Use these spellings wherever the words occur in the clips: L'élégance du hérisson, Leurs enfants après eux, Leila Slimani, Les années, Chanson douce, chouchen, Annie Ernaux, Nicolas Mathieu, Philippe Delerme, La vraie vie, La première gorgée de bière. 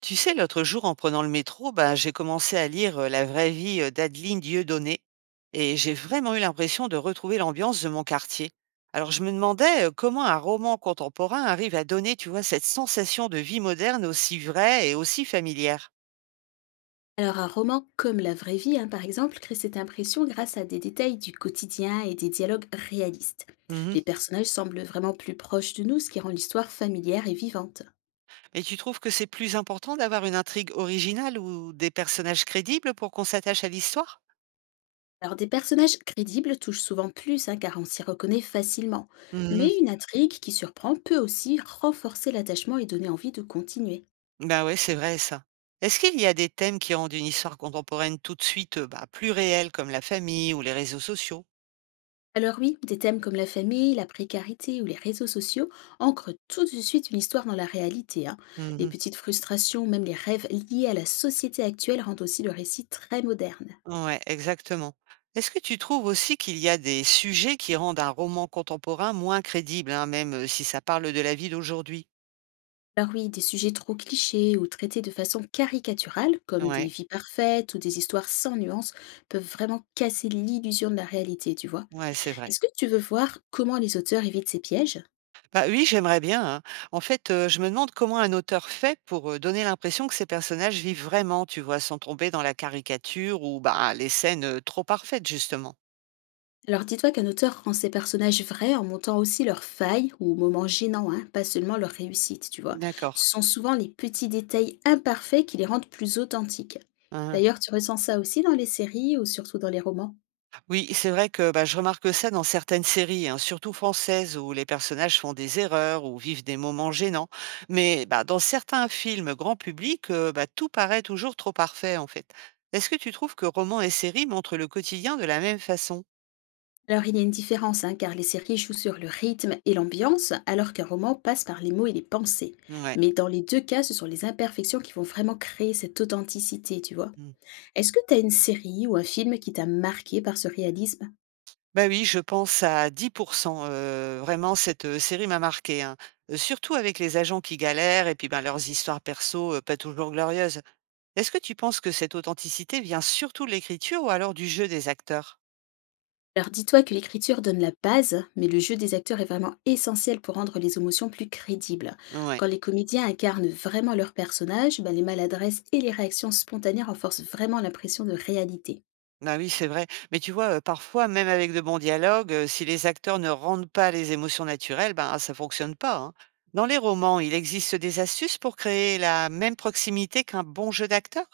Tu sais, l'autre jour, en prenant le métro, bah, j'ai commencé à lire La vraie vie, d'Adeline Dieudonné et j'ai vraiment eu l'impression de retrouver l'ambiance de mon quartier. Alors je me demandais, comment un roman contemporain arrive à donner, tu vois, cette sensation de vie moderne aussi vraie et aussi familière. Alors un roman comme La vraie vie, hein, par exemple, crée cette impression grâce à des détails du quotidien et des dialogues réalistes. Mhm. Les personnages semblent vraiment plus proches de nous, ce qui rend l'histoire familière et vivante. Et tu trouves que c'est plus important d'avoir une intrigue originale ou des personnages crédibles pour qu'on s'attache à l'histoire? Alors des personnages crédibles touchent souvent plus, hein, car on s'y reconnaît facilement. Mais une intrigue qui surprend peut aussi renforcer l'attachement et donner envie de continuer. Bah, ouais, c'est vrai ça. Est-ce qu'il y a des thèmes qui rendent une histoire contemporaine tout de suite, bah, plus réelle, comme la famille ou les réseaux sociaux? Alors oui, des thèmes comme la famille, la précarité ou les réseaux sociaux ancrent tout de suite une histoire dans la réalité, hein. Les Mmh. petites frustrations, même les rêves liés à la société actuelle rendent aussi le récit très moderne. Ouais, exactement. Est-ce que tu trouves aussi qu'il y a des sujets qui rendent un roman contemporain moins crédible, hein, même, si ça parle de la vie d'aujourd'hui? Alors oui, des sujets trop clichés ou traités de façon caricaturale, comme des Ouais, vies parfaites ou des histoires sans nuances, peuvent vraiment casser l'illusion de la réalité, tu vois. ouais, c'est vrai. Est-ce que tu veux voir comment les auteurs évitent ces pièges? Bah, oui, j'aimerais bien, hein. En fait, je me demande comment un auteur fait pour, donner l'impression que ses personnages vivent vraiment, tu vois? Sans tomber dans la caricature ou, bah, les scènes, trop parfaites justement. Alors dis-toi qu'un auteur rend ses personnages vrais en montant aussi leurs failles ou moments gênants, hein, pas seulement leurs réussites, tu vois. D'accord. Ce sont souvent les petits détails imparfaits qui les rendent plus authentiques. Mmh. D'ailleurs, tu ressens ça aussi dans les séries ou surtout dans les romans? Oui, c'est vrai que bah, je remarque ça dans certaines séries, hein, surtout françaises, où les personnages font des erreurs ou vivent des moments gênants. Mais bah, dans certains films grand public, bah, tout paraît toujours trop parfait, en fait. Est-ce que tu trouves que romans et séries montrent le quotidien de la même façon? Alors il y a une différence, hein, car les séries jouent sur le rythme et l'ambiance, alors qu'un roman passe par les mots et les pensées. Ouais. Mais dans les deux cas, ce sont les imperfections qui vont vraiment créer cette authenticité, tu vois. Mm. Est-ce que tu as une série ou un film qui t'a marqué par ce réalisme? Bah oui, je pense à 10%. Vraiment, cette série m'a marqué, hein. Surtout avec les agents qui galèrent et puis ben leurs histoires perso, pas toujours glorieuses. Est-ce que tu penses que cette authenticité vient surtout de l'écriture ou alors du jeu des acteurs? Alors dis-toi que l'écriture donne la base, mais le jeu des acteurs est vraiment essentiel pour rendre les émotions plus crédibles. Ouais. Quand les comédiens incarnent vraiment leur personnage, bah, les maladresses et les réactions spontanées renforcent vraiment l'impression de réalité. Ah oui, c'est vrai. Mais tu vois, parfois, même avec de bons dialogues, si les acteurs ne rendent pas les émotions naturelles, ben, ça fonctionne pas, hein. Dans les romans, il existe des astuces pour créer la même proximité qu'un bon jeu d'acteur?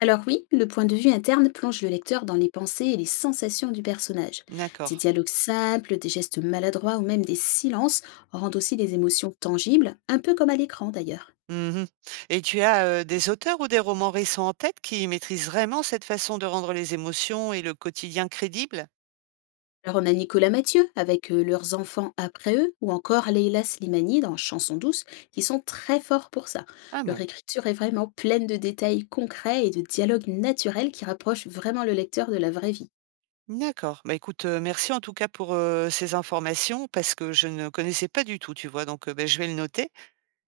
Alors oui, le point de vue interne plonge le lecteur dans les pensées et les sensations du personnage. D'accord. Des dialogues simples, des gestes maladroits ou même des silences rendent aussi les émotions tangibles, un peu comme à l'écran d'ailleurs. Mmh. Et tu as, des auteurs ou des romans récents en tête qui maîtrisent vraiment cette façon de rendre les émotions et le quotidien crédibles? Alors on a Nicolas Mathieu avec leurs enfants après eux, ou encore Leila Slimani dans Chanson douce, qui sont très forts pour ça. Ah Leur bon? écriture est vraiment pleine de détails concrets et de dialogues naturels qui rapprochent vraiment le lecteur de la vraie vie. D'accord. Bah, écoute, merci en tout cas pour, ces informations, parce que je ne connaissais pas du tout, tu vois? Donc, beh, je vais le noter,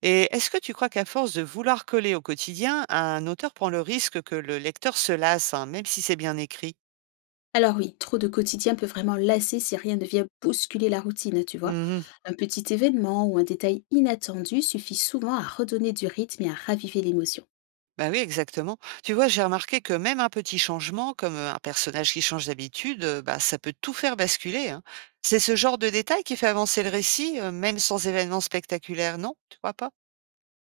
et est-ce que tu crois qu'à force de vouloir coller au quotidien, un auteur prend le risque que le lecteur se lasse, hein, même si c'est bien écrit? Alors oui, trop de quotidien peut vraiment lasser si rien ne vient bousculer la routine, hein, tu vois. Mmh. Un petit événement ou un détail inattendu suffit souvent à redonner du rythme et à raviver l'émotion. Bah, oui, exactement. Tu vois, j'ai remarqué que même un petit changement, comme, un personnage qui change d'habitude, bah, ça peut tout faire basculer, hein. C'est ce genre de détail qui fait avancer le récit, même sans événement spectaculaire, non? Tu crois pas?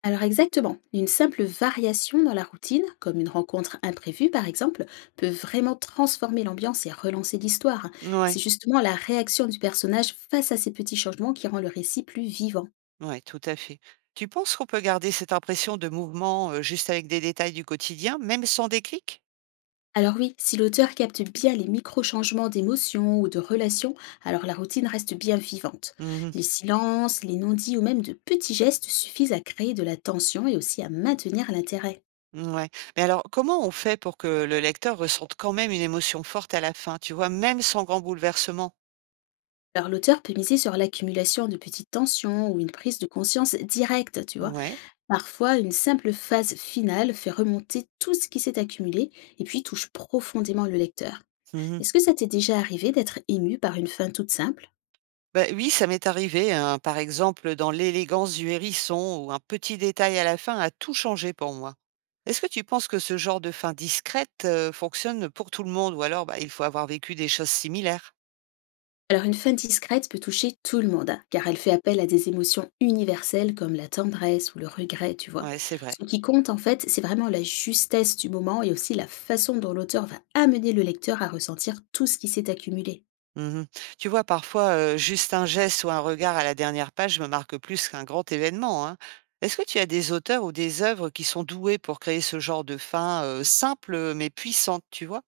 Alors exactement, une simple variation dans la routine, comme une rencontre imprévue par exemple, peut vraiment transformer l'ambiance et relancer l'histoire. Ouais. C'est justement la réaction du personnage face à ces petits changements qui rend le récit plus vivant. Ouais, tout à fait. Tu penses qu'on peut garder cette impression de mouvement, juste avec des détails du quotidien, même sans déclic? Alors oui, si l'auteur capte bien les micro-changements d'émotions ou de relations, alors la routine reste bien vivante. Mhm. Les silences, les non-dits ou même de petits gestes suffisent à créer de la tension et aussi à maintenir l'intérêt. Ouais. Mais alors, comment on fait pour que le lecteur ressente quand même une émotion forte à la fin, tu vois, même sans grand bouleversement? Alors l'auteur peut miser sur l'accumulation de petites tensions ou une prise de conscience directe, tu vois. Ouais. Parfois, une simple phase finale fait remonter tout ce qui s'est accumulé et puis touche profondément le lecteur. Mhm. Est-ce que ça t'est déjà arrivé d'être ému par une fin toute simple? Bah oui, ça m'est arrivé, hein, par exemple, dans l'élégance du hérisson, où un petit détail à la fin a tout changé pour moi. Est-ce que tu penses que ce genre de fin discrète, fonctionne pour tout le monde, ou alors bah, il faut avoir vécu des choses similaires? Alors une fin discrète peut toucher tout le monde, hein, car elle fait appel à des émotions universelles comme la tendresse ou le regret, tu vois. Ouais, c'est vrai. Ce qui compte en fait, c'est vraiment la justesse du moment et aussi la façon dont l'auteur va amener le lecteur à ressentir tout ce qui s'est accumulé. Mmh. Tu vois, parfois, juste un geste ou un regard à la dernière page me marque plus qu'un grand événement, hein. Est-ce que tu as des auteurs ou des œuvres qui sont doués pour créer ce genre de fin, simple, mais puissante, tu vois?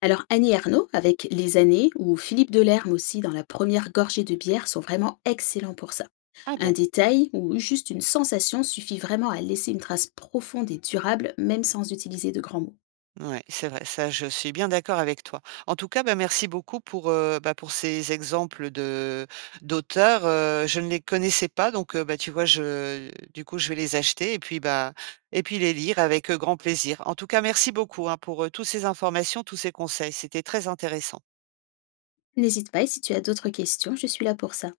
Alors Annie Ernaux avec Les années ou Philippe Delerme aussi dans La première gorgée de bière sont vraiment excellents pour ça. Ah Un bon? détail ou juste une sensation suffit vraiment à laisser une trace profonde et durable même sans utiliser de grands mots. Ouais, c'est vrai, ça je suis bien d'accord avec toi. En tout cas, bah, merci beaucoup pour, bah, pour ces exemples de d'auteurs, je ne les connaissais pas, donc bah, tu vois, je du coup, je vais les acheter et puis, bah, et puis les lire avec, grand plaisir. En tout cas, merci beaucoup, hein, pour, toutes ces informations, tous ces conseils, c'était très intéressant. N'hésite pas et si tu as d'autres questions, je suis là pour ça.